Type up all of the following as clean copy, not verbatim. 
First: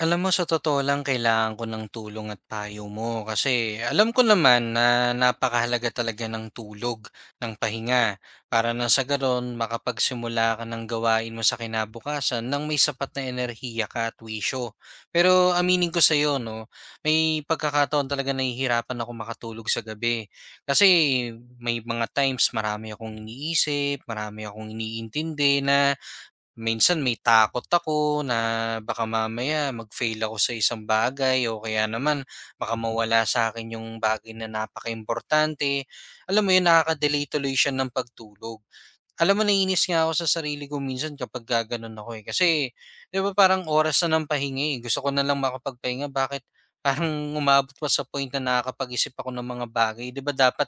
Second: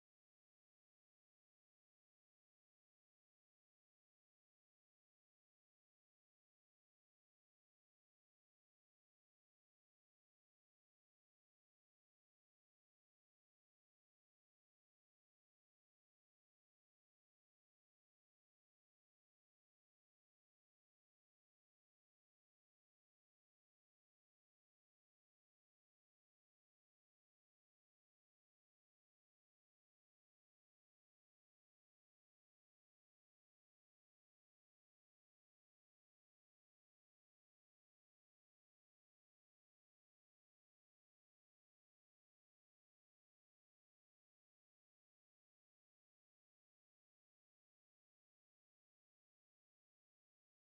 Alam mo, sa totoo lang kailangan ko ng tulong at payo mo kasi alam ko naman na napakahalaga talaga ng tulog, ng pahinga para na sa ganoon makapagsimula ka ng gawain mo sa kinabukasan nang may sapat na enerhiya ka at wisyo. Pero aminin ko sa iyo, no, may pagkakataon talaga nahihirapan ako makatulog sa gabi kasi may mga times marami akong iniisip, marami akong iniintindi na. Minsan may takot ako na baka mamaya mag-fail ako sa isang bagay o kaya naman baka mawala sa akin yung bagay na napaka importante. Alam mo yun, nakaka-delay tuloy siya ng pagtulog. Alam mo, naiinis nga ako sa sarili ko minsan kapagka gano'n ako, eh. Kasi 'di ba parang oras na ng pahinga, eh, gusto ko na lang makapagpahinga, bakit parang umabot pa sa point na nakakapag-isip ako ng mga bagay? 'Di ba dapat,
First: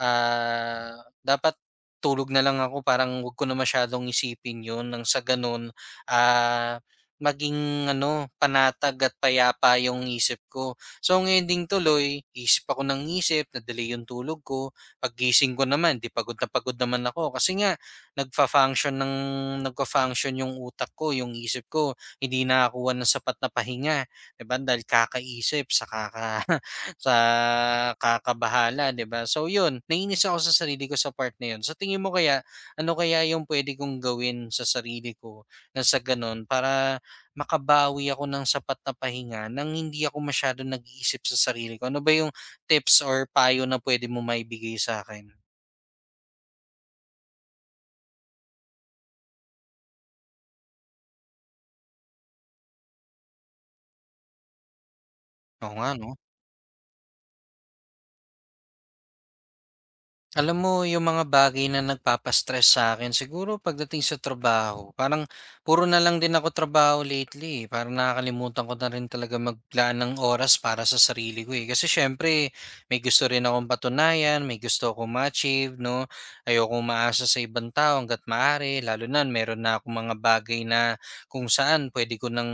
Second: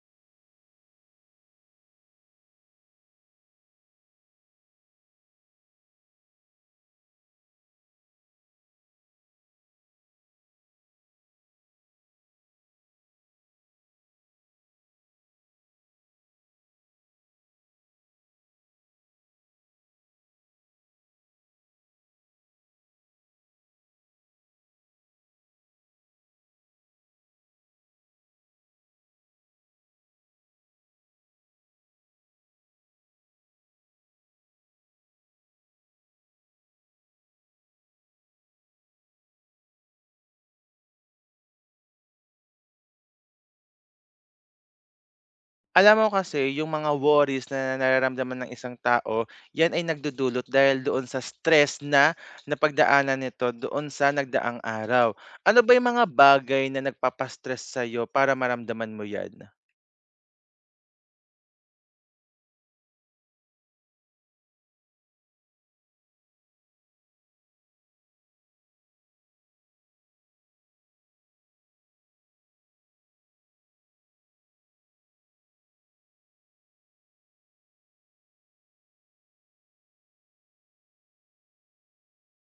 ah, dapat tulog na lang ako, parang 'wag ko na masyadong isipin 'yun nang sa gano'n, ah, maging ano, panatag at payapa 'yung isip ko. So ang ending tuloy, isip ako ng isip, na-delay 'yung tulog ko. Paggising ko naman, 'di pagod na pagod naman ako kasi nga nagfa-function ng nagfa-function yung utak ko, yung isip ko, hindi nakakuha ng sapat na pahinga, 'di ba? Dahil kakaisip sa sa kakabahala, 'di ba? So yun, nainis ako sa sarili ko sa part na yun. Sa tingin mo kaya, ano kaya yung pwede kong gawin sa sarili ko na sa ganun para makabawi ako ng sapat na pahinga nang hindi ako masyado nag-iisip sa sarili ko? Ano ba yung tips or payo na pwede mo maibigay sa akin? Alam mo kasi yung mga worries na nararamdaman ng isang tao, yan ay nagdudulot dahil doon sa stress na napagdaanan nito doon sa nagdaang araw. Ano ba Oo yung nga, mga no? bagay na nagpapastress sa'yo para maramdaman mo yan? Alam mo, yung mga bagay na nagpapastress sa akin, siguro pagdating sa trabaho. Parang puro na lang din ako trabaho lately, eh. Parang nakakalimutan ko na rin talaga maglaan ng oras para sa sarili ko, eh. Kasi siyempre may gusto rin akong patunayan, may gusto akong ma-achieve 'no. Ayoko maasa sa ibang tao hangga't maaari, lalo na meron na akong mga bagay na kung saan puwede ko ng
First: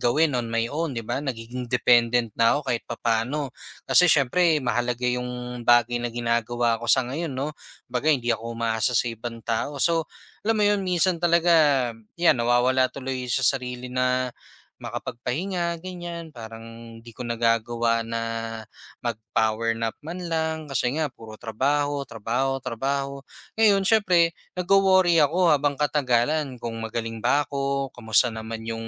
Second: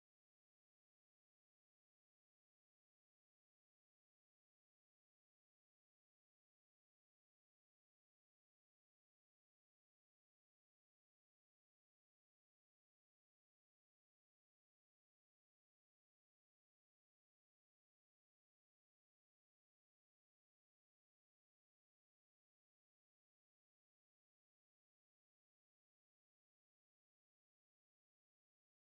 gawin on my own, 'di ba? Nagiging dependent na ako kahit papaano. Kasi siyempre mahalaga yung bagay na ginagawa ko sa ngayon 'no, kumbaga hindi ako umaasa sa ibang tao. So, alam mo yun, minsan talaga 'yan nawawala tuloy sa sarili na makapagpahinga ganyan, parang di ko nagagawa na mag-power nap man lang kasi nga puro trabaho, trabaho, trabaho. Ngayon siyempre nagwo-worry ako habang katagalan kung magaling ba ako, kamusta naman yung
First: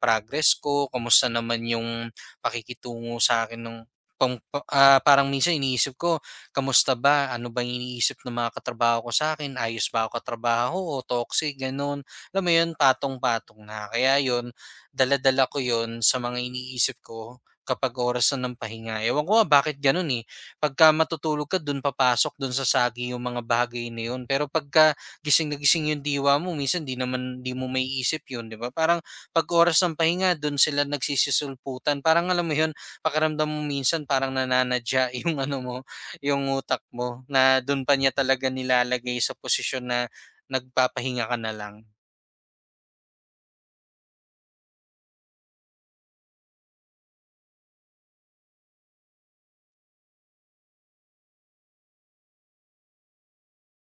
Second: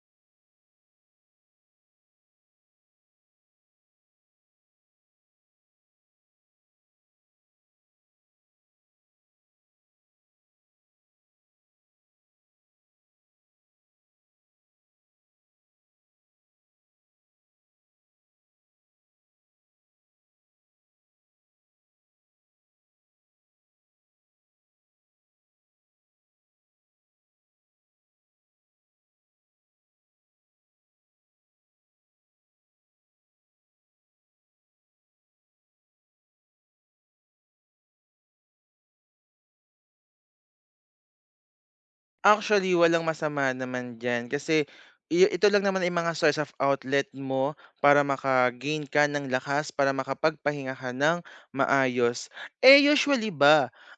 progress ko, kamusta naman yung pakikitungo sa'kin nung parang minsan iniisip ko, kamusta ba? Ano bang iniisip ng mga katrabaho ko sa'kin? Ayos ba ako katrabaho o toxic, gano'n. Alam mo 'yun, patong-patong na. Kaya 'yun, dala-dala ko 'yun sa mga iniisip ko kapag oras na ng pahinga. Ewan ko nga bakit gano'n, eh. Pagka matutulog ka, do'n papasok, dun sa sagi yung mga bagay na 'yun. Pero pagka gising na gising yung diwa mo minsan 'di naman 'di mo may isip 'yun, 'di ba? Parang 'pag oras ng pahinga do'n sila nagsisisulputan. Parang alam mo 'yun, pakiramdam mo minsan parang nananadya yung ano mo, yung utak mo na dun pa niya talaga nilalagay sa posisyon na nagpapahinga ka na lang. Actually, walang masama naman diyan kasi ito lang naman ay mga source of outlet mo para maka-gain ka ng lakas, para makapagpahinga ka ng maayos. Eh, usually ba,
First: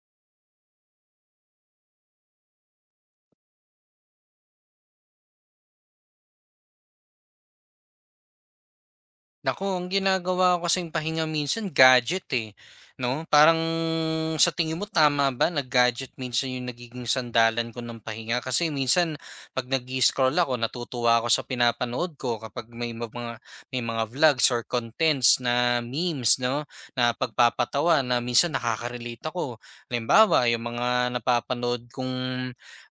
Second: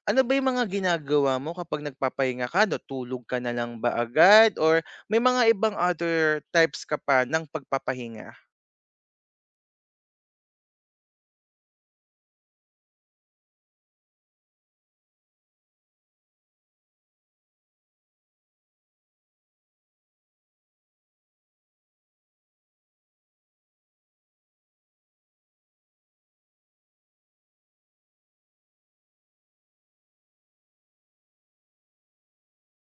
ano ba yung mga ginagawa mo kapag nagpapahinga ka? Natulog ka na lang ba agad or may mga ibang other types ka pa ng pagpapahinga? Nako, ang ginagawa ko kasing pahinga minsan gadget, eh, 'no? Parang sa tingin mo tama ba na gadget minsan yung nagiging sandalan ko ng pahinga? Kasi minsan 'pag nag-i-scroll ako natutuwa ako sa pinapanood ko kapag may ma mga may mga vlogs or contents na memes, 'no, na pagpapatawa na minsan nakaka-relate ako. Halimbawa, yung mga napapanood kong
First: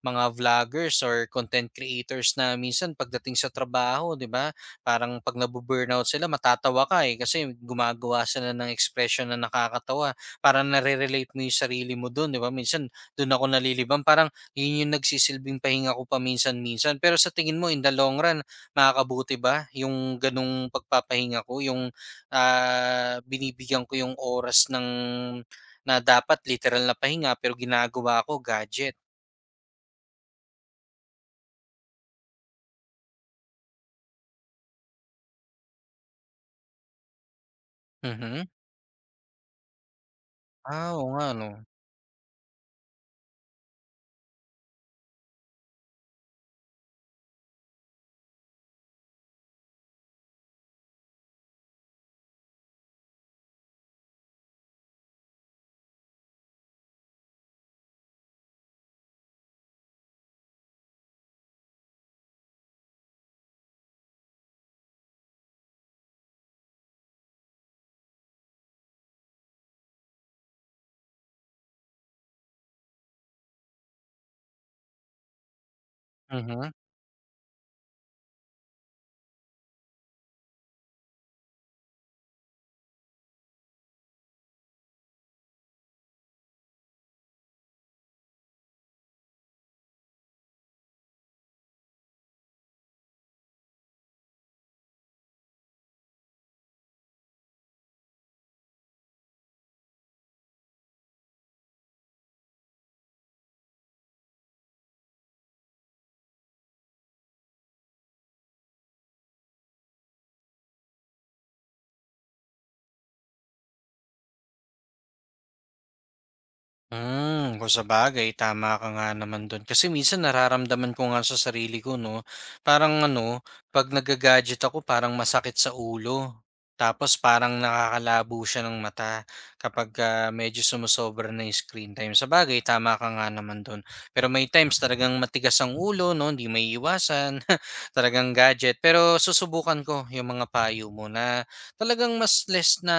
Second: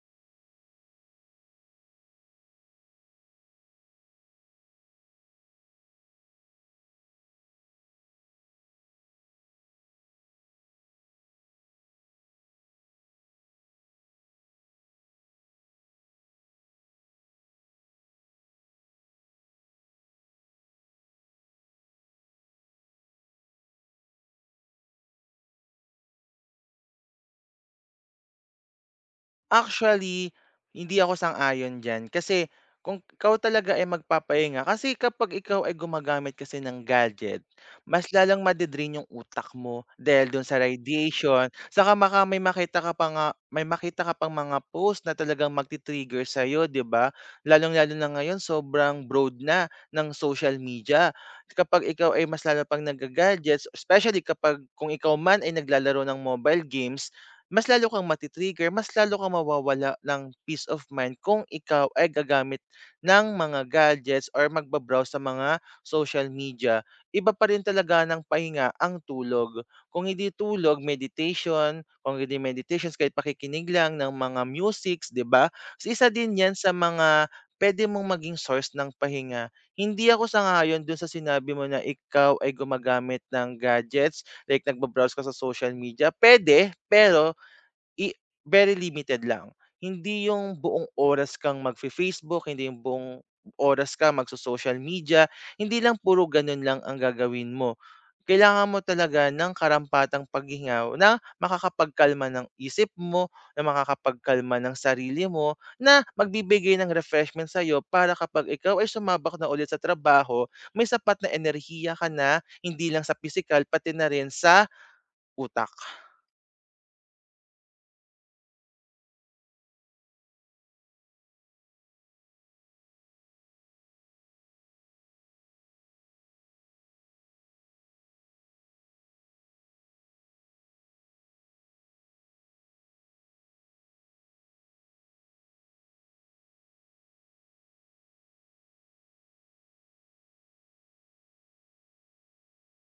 mga vloggers or content creators na minsan pagdating sa trabaho, 'di ba, parang 'pag nabu-burnout sila matatawa ka, eh, kasi gumagawa sila ng expression na nakakatawa. Parang nare-relate mo yung sarili mo dun, 'di ba? Minsan dun ako nalilibang, parang yun yung nagsisilbing pahinga ko paminsan-minsan. Pero sa tingin mo in the long run, makakabuti ba yung ganung pagpapahinga ko, yung, binibigyan ko yung oras ng na dapat literal na pahinga pero ginagawa ko gadget? Actually, hindi ako sang-ayon diyan kasi kung ikaw talaga ay magpapahinga kasi kapag ikaw ay gumagamit kasi ng gadget, mas lalang Mhm. made-drain yung utak mo dahil dun sa Ah, oo nga 'no. radiation, saka may makita ka pa nga may makita ka pang mga post na talagang magti-trigger sa'yo, 'di ba? Lalong-lalo na ngayon sobrang broad na ng social media. Kapag ikaw ay mas lalo pang nagga-gadgets, especially kapag kung ikaw man ay naglalaro ng mobile games, mas lalo kang mati-trigger, mas lalo kang mawawala ng peace of mind kung ikaw ay gagamit ng mga gadgets or magbabrowse sa mga social media. Iba pa rin talaga ng pahinga ang tulog. Kung hindi tulog, meditation, kung hindi meditations, kahit pakikinig lang ng mga musics, di ba? So, isa din yan sa Mhm. mga pwede mong maging source ng pahinga. Hindi ako sangayon dun sa sinabi mo na ikaw ay gumagamit ng gadgets, like nagbabrowse ka sa social media. Pwede, pero I very limited lang. Hindi yung buong oras kang mag facebook hindi yung buong oras ka magso-social media, hindi lang puro ganun lang ang gagawin mo. Kailangan mo talaga ng karampatang paghinga na makakapagkalma ng isip mo, na makakapagkalma ng sarili mo, na magbibigay ng refreshment sa'yo para kapag ikaw ay sumabak na ulit sa trabaho, may sapat na enerhiya ka na, hindi lang sa physical pati na rin sa utak. Hmm, kung sabagay tama ka nga naman dun. Kasi minsan nararamdaman ko nga sa sarili ko 'no, parang ano, 'pag nagga ako parang masakit sa ulo. Tapos parang nakakalabo siya ng mata kapagka medyo sumosobra na yung screen time. Sabagay tama ka nga naman dun. Pero may times talagang matigas ang ulo 'no, hindi maiiwasan, talagang gadget. Pero susubukan ko yung mga payo mo na talagang mas less na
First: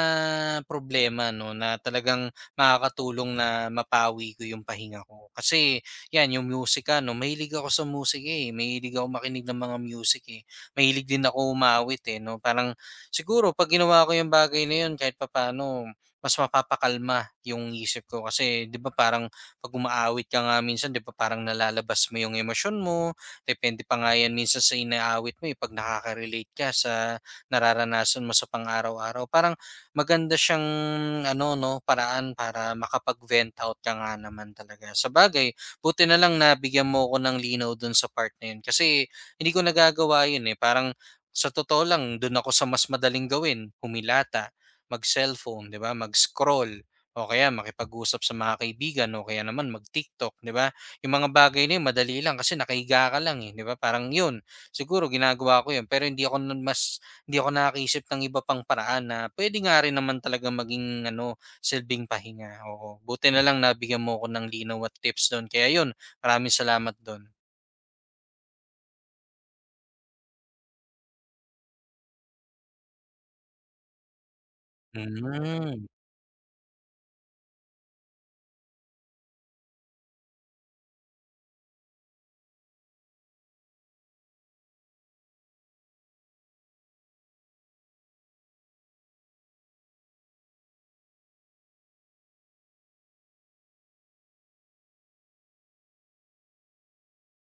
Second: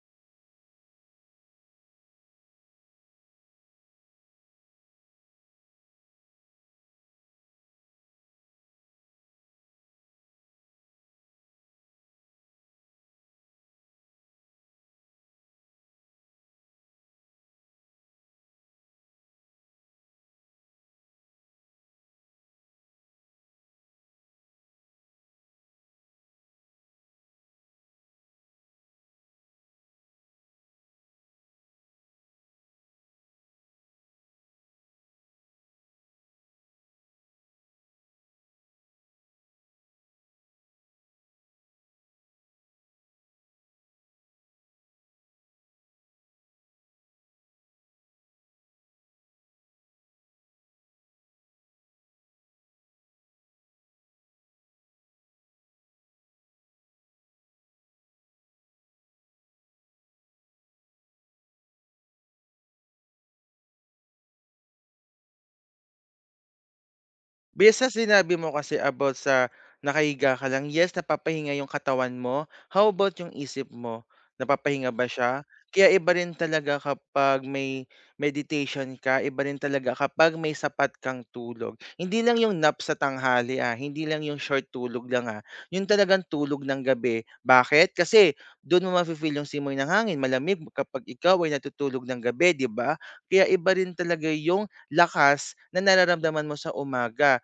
problema 'no, na talagang makakatulong na mapawi ko yung pahinga ko. Kasi yan, yung musika, no? Mahilig ako sa musika, eh. Mahilig ako makinig ng mga music, eh. Mahilig din ako umawit, eh, no? Parang siguro pag ginawa ko yung bagay na yun, kahit papaano, mas mapapakalma yung isip ko. Kasi, di ba parang pag umaawit ka nga minsan, di ba parang nalalabas mo yung emosyon mo? Depende pa nga yan minsan sa inaawit mo, eh, pag nakaka-relate ka sa nararanasan mo sa pang-araw-araw. Parang maganda siyang ano 'no, paraan para makapag-vent out ka nga naman talaga sa bagay. Buti na lang nabigyan mo ko ng linaw dun sa part na yun kasi hindi ko nagagawa yun, eh. Parang sa totoo lang dun ako sa mas madaling gawin, humilata, mag-cellphone, 'di ba, mag-scroll o kaya makipag-usap sa mga kaibigan o kaya naman mag-TikTok, 'di ba? Yung mga bagay na yun madali lang kasi nakahiga ka lang, eh, 'di ba? Parang yun, siguro ginagawa ko yun pero hindi ako nakakaisip ng iba pang paraan na pwede nga rin naman talaga maging ano, silbing pahinga, oo. Buti na lang nabigyan mo ko ng linaw at tips do'n, kaya 'yun, maraming salamat do'n. Based sa sinabi mo kasi about sa nakahiga ka lang, yes, napapahinga yung katawan mo. How about yung isip mo? Napapahinga ba siya? Hmm, Kaya iba rin talaga kapag may meditation ka, iba rin talaga kapag may sapat kang tulog. Hindi lang yung nap sa tanghali ah, hindi lang yung short tulog lang ah. Yung talagang tulog ng gabi. Bakit? Kasi doon mo mafe-feel yung simoy ng hangin, malamig kapag ikaw ay natutulog ng gabi, di ba? Kaya iba rin talaga yung lakas na nararamdaman mo sa umaga.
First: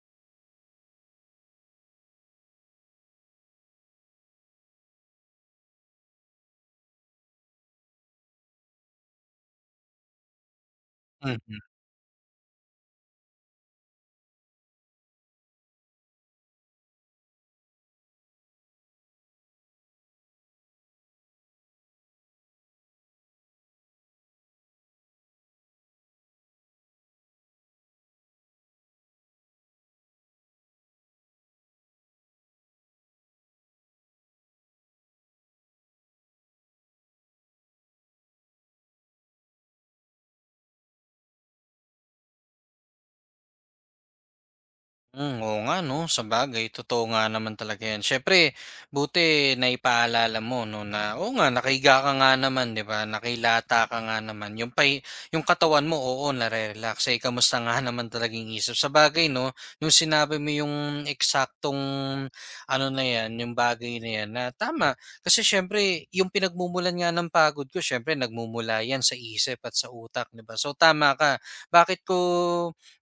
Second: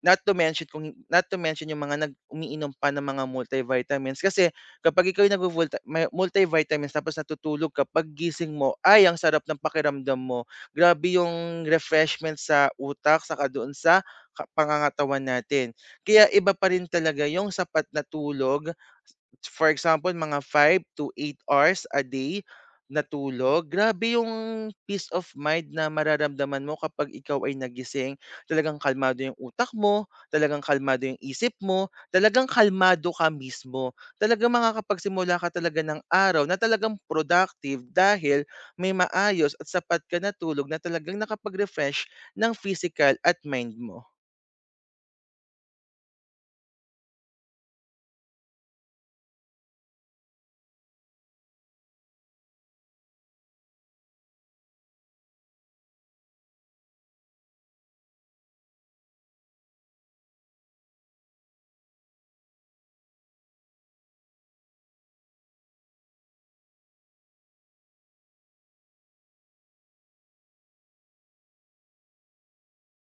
Not to mention kung hin not to mention yung mga nag umiinom pa ng mga multivitamins kasi kapag ikaw yung nagvovulti may multivitamins tapos natutulog ka, pag gising mo, ay ang sarap ng pakiramdam mo. Grabe mhm. yung refreshment sa utak saka doon sa ka pangangatawan natin. Kaya iba pa rin talaga yung sapat na tulog. For example, mga 5 to 8 hours a day na tulog, grabe yung peace of mind na mararamdaman mo kapag ikaw ay nagising. Talagang kalmado yung utak mo, talagang kalmado yung isip mo, talagang kalmado ka mismo. Talagang makakapagsimula ka talaga ng araw na talagang productive dahil may maayos at sapat ka na tulog na talagang nakapag-refresh ng physical at mind mo. Hmm, oo nga 'no, sabagay totoo nga naman talaga 'yan. Siyempre buti naipaalala mo 'no na, oo nga nakahiga ka nga naman 'di ba, nakilata ka nga naman, yung katawan mo, oo nare-relax, eh, kamusta nga naman talaga yung isip. Sa bagay 'no, yung sinabi mo yung eksaktong ano na 'yan, yung bagay na 'yan na tama. Kasi siyempre yung pinagmumulan nga ng pagod ko siyempre nagmumula 'yan sa isip at sa utak, 'di ba. So tama ka, bakit ko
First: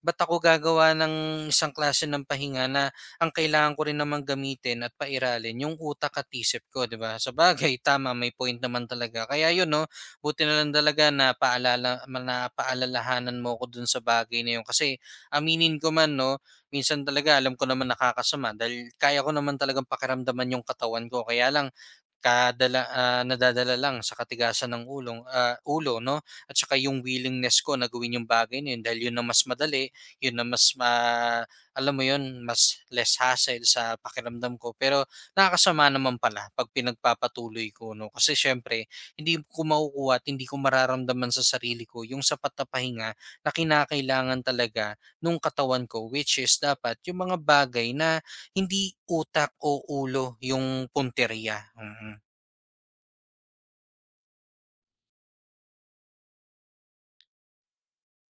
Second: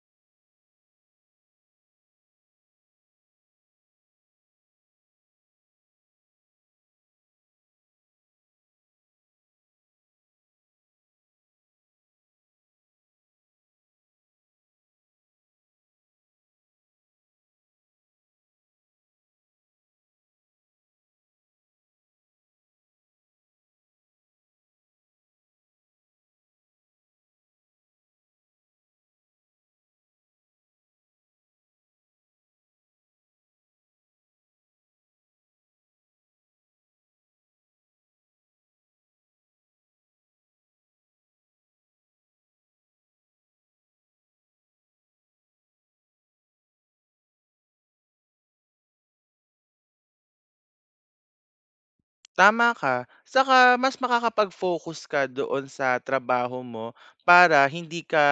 ba't ako gagawa ng isang klase ng pahinga na ang kailangan ko rin naman gamitin at pairalin yung utak at isip ko, 'di ba? Sa bagay tama, may point naman talaga. Kaya 'yun 'no, buti na lang talaga na paalalahanan mo ko dun sa bagay na 'yun kasi aminin ko man 'no, minsan talaga alam ko naman nakakasama dahil kaya ko naman talagang pakiramdaman yung katawan ko, kaya lang nadadala lang sa katigasan ng ulo 'no, at saka yung willingness ko na gawin yung bagay na 'yun dahil 'yun ang mas madali, yun na mas ma alam mo yun, mas less hassle sa pakiramdam ko. Pero nakakasama naman pala 'pag pinagpapatuloy ko 'no, kasi siyempre hindi ko makukuha at hindi ko mararamdaman sa sarili ko yung sapat na pahinga na kinakailangan talaga nung katawan ko, which is dapat yung mga bagay na hindi utak o ulo yung punteriya, mm. Tama ka. Saka mas makakapag-focus ka doon sa trabaho mo para hindi ka,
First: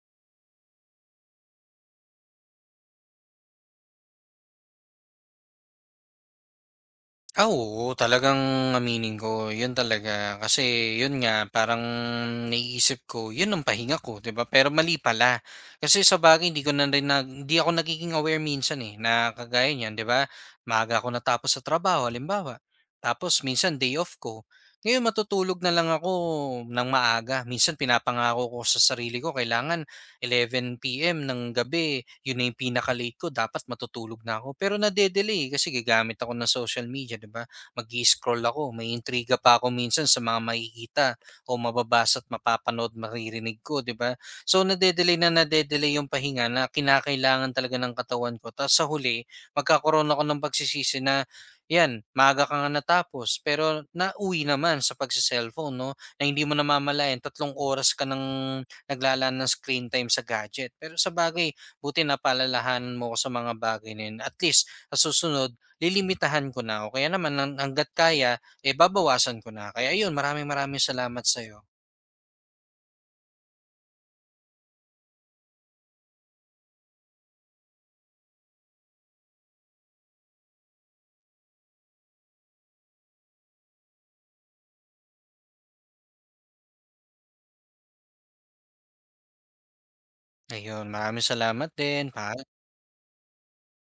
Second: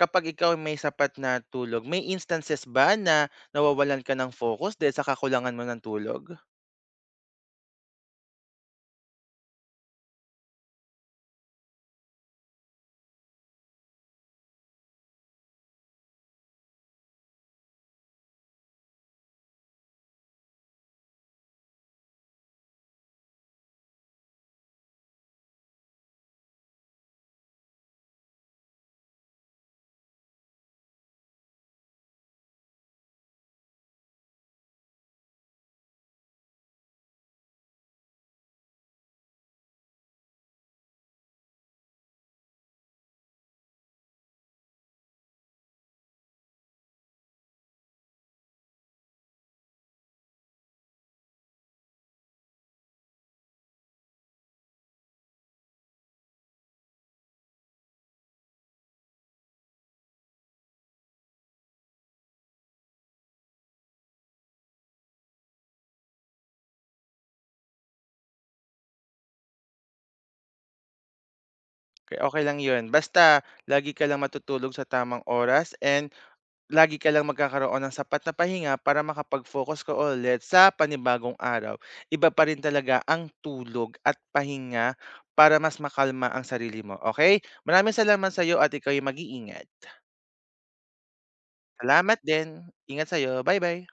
kapag ikaw may sapat na tulog, may instances ba na nawawalan ka ng focus dahil sa kakulangan mo ng tulog? Ah, oo, talagang aminin ko, yun talaga. Kasi yun nga, parang naiisip ko, yun ang pahinga ko, 'di ba? Pero mali pala. Kasi sa bagay, hindi ko na rin, hindi ako nagiging aware minsan eh, na kagaya niyan, 'di ba? Maaga ako natapos sa trabaho, halimbawa. Tapos minsan day off ko. Ngayon matutulog na lang ako ng maaga. Minsan pinapangako ko sa sarili ko, kailangan 11:00 PM ng gabi, yun na yung pinaka-late ko dapat matutulog na ako. Pero nade-delay kasi gagamit ako ng social media, 'di ba? Mag scroll ako, may intriga pa ako minsan sa mga makikita o mababasa at mapapanood, maririnig ko, 'di ba? So nade-delay na nade-delay yung pahinga na kinakailangan talaga ng katawan ko, tapos sa huli magkakaroon ako ng pagsisisi na, "'Yan, maaga ka nga natapos pero nauwi naman sa pagse-cellphone 'no?" Na hindi mo namamalayan, 3 oras ka ng naglalaan ng screen time sa gadget. Pero sa sabagay, buti napaalalahanan mo ko sa mga bagay na yun. At least, sa susunod, lilimitahan ko na. O kaya naman, hanggat kaya, eh babawasan ko na. Kaya yun, maraming maraming salamat sa'yo. Okey, okay lang 'yun basta lagi ka lang matutulog sa tamang oras, and lagi ka lang magkakaroon ng sapat na pahinga para makapag-focus ka ulit sa panibagong araw. Iba pa rin talaga ang tulog at pahinga para mas makalma ang sarili mo, okey? Maraming salamat sa'yo at ikaw ay mag-iingat. Ayun, maraming salamat din. Salamat din. Paalam. Ingat sa'yo. Bye-bye.